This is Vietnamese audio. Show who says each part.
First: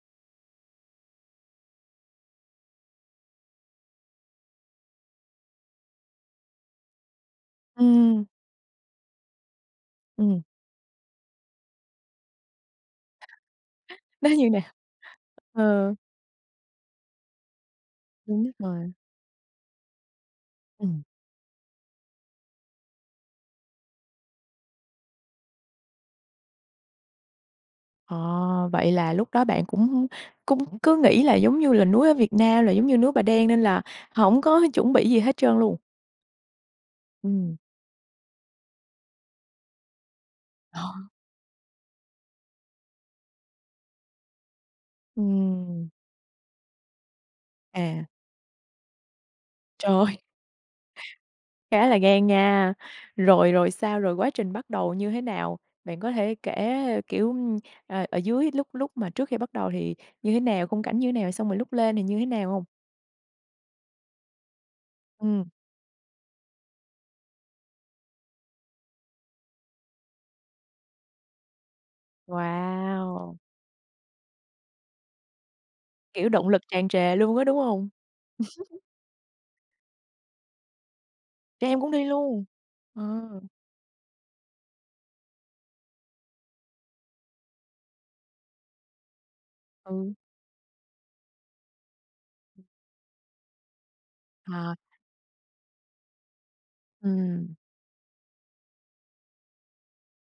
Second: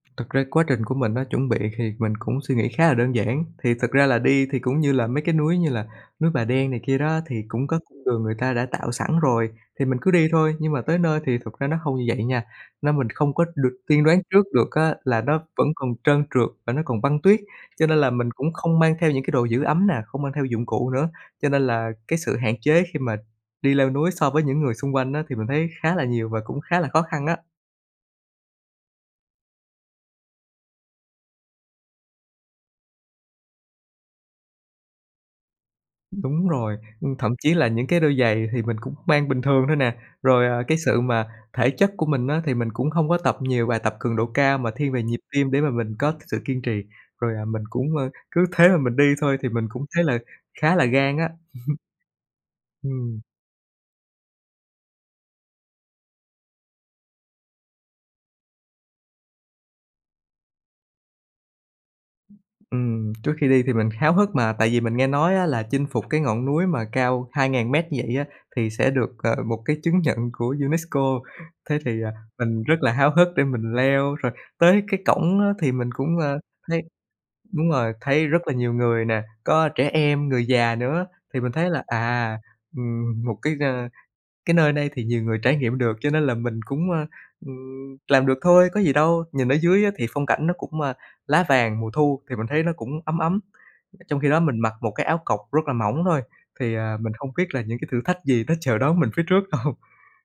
Speaker 1: Thực ra quá trình của mình nó chuẩn bị thì mình cũng suy nghĩ khá là đơn giản. Thì thực ra là đi thì cũng như là mấy cái núi như là núi Bà đen này kia đó, thì cũng có con đường
Speaker 2: Ừm.
Speaker 1: người ta đã tạo sẵn rồi thì mình cứ đi
Speaker 2: Ừm.
Speaker 1: thôi. Nhưng mà tới nơi thì thực ra nó không như vậy nha, nên mình không có được tiên đoán
Speaker 2: Nói
Speaker 1: trước
Speaker 2: như nào?
Speaker 1: được á, là nó vẫn còn
Speaker 2: Ừ.
Speaker 1: trơn trượt và nó còn băng tuyết, cho nên là mình
Speaker 2: Đúng
Speaker 1: cũng không
Speaker 2: rồi.
Speaker 1: mang theo những cái đồ giữ ấm nè, không mang theo dụng cụ
Speaker 2: Ừm.
Speaker 1: nữa. Cho nên là cái sự hạn chế khi mà đi leo núi so với những người xung quanh á thì mình thấy khá là nhiều và cũng khá là khó khăn á.
Speaker 2: Ờ, vậy là lúc đó bạn cũng cũng cứ nghĩ là giống như là núi ở Việt Nam là giống như núi Bà Đen, nên là hổng có chuẩn bị gì hết trơn luôn?
Speaker 1: Đúng rồi, thậm chí
Speaker 2: Ừm.
Speaker 1: là những cái đôi giày thì mình cũng mang bình thường thôi nè. Rồi, à, cái sự
Speaker 2: Ồ.
Speaker 1: mà thể chất của mình á, thì mình cũng hông có tập nhiều bài tập cường độ cao, mà thiên về nhịp tim để mà
Speaker 2: Ừm.
Speaker 1: mình có cái sự kiên trì. Rồi, à, mình cũng, a,
Speaker 2: À.
Speaker 1: cứ thế mà mình đi thôi, thì mình cũng thấy là
Speaker 2: Trời.
Speaker 1: khá là gan á.
Speaker 2: Khá là gan nha.
Speaker 1: Ừm.
Speaker 2: Rồi, rồi sao? Rồi quá trình bắt đầu như thế nào? Bạn có thể kể, kiểu, ờ, ở dưới lúc lúc mà trước khi bắt đầu thì như thế nào, khung cảnh như thế nào, xong rồi lúc lên thì như thế nào hông?
Speaker 1: Ừm, trước khi đi thì mình háo hức mà. Tại vì mình nghe nói á,
Speaker 2: Ừm.
Speaker 1: là chinh phục cái ngọn núi mà cao 2.000 mét vậy á, thì sẽ được, ờ, một cái chứng nhận của UNESCO, thế thì, à, mình rất là háo hức
Speaker 2: Wow.
Speaker 1: để mình leo. Rồi tới cái cổng á thì mình cũng,
Speaker 2: Kiểu,
Speaker 1: ờ,
Speaker 2: động lực
Speaker 1: thấy
Speaker 2: tràn trề luôn á, đúng
Speaker 1: đúng
Speaker 2: hông?
Speaker 1: rồi, thấy rất là nhiều người nè, có trẻ em, người già nữa thì mình
Speaker 2: Trẻ
Speaker 1: thấy
Speaker 2: em
Speaker 1: là,
Speaker 2: cũng đi
Speaker 1: à,
Speaker 2: luôn, à.
Speaker 1: ừm, một cái, a, cái nơi đây thì nhiều người trải nghiệm được, cho nên là mình cũng, ờ, ừm, làm được thôi có gì đâu. Nhìn ở dưới á thì
Speaker 2: Ừ.
Speaker 1: phong cảnh nó cũng, ơ, lá vàng, mùa thu thì mình thấy nó cũng ấm ấm trong khi đó mình mặc
Speaker 2: Ờ.
Speaker 1: một cái áo cộc rất là mỏng thôi, thì, à, mình không biết
Speaker 2: Ừm.
Speaker 1: là những cái thử thách gì nó chờ đón mình phía trước đâu.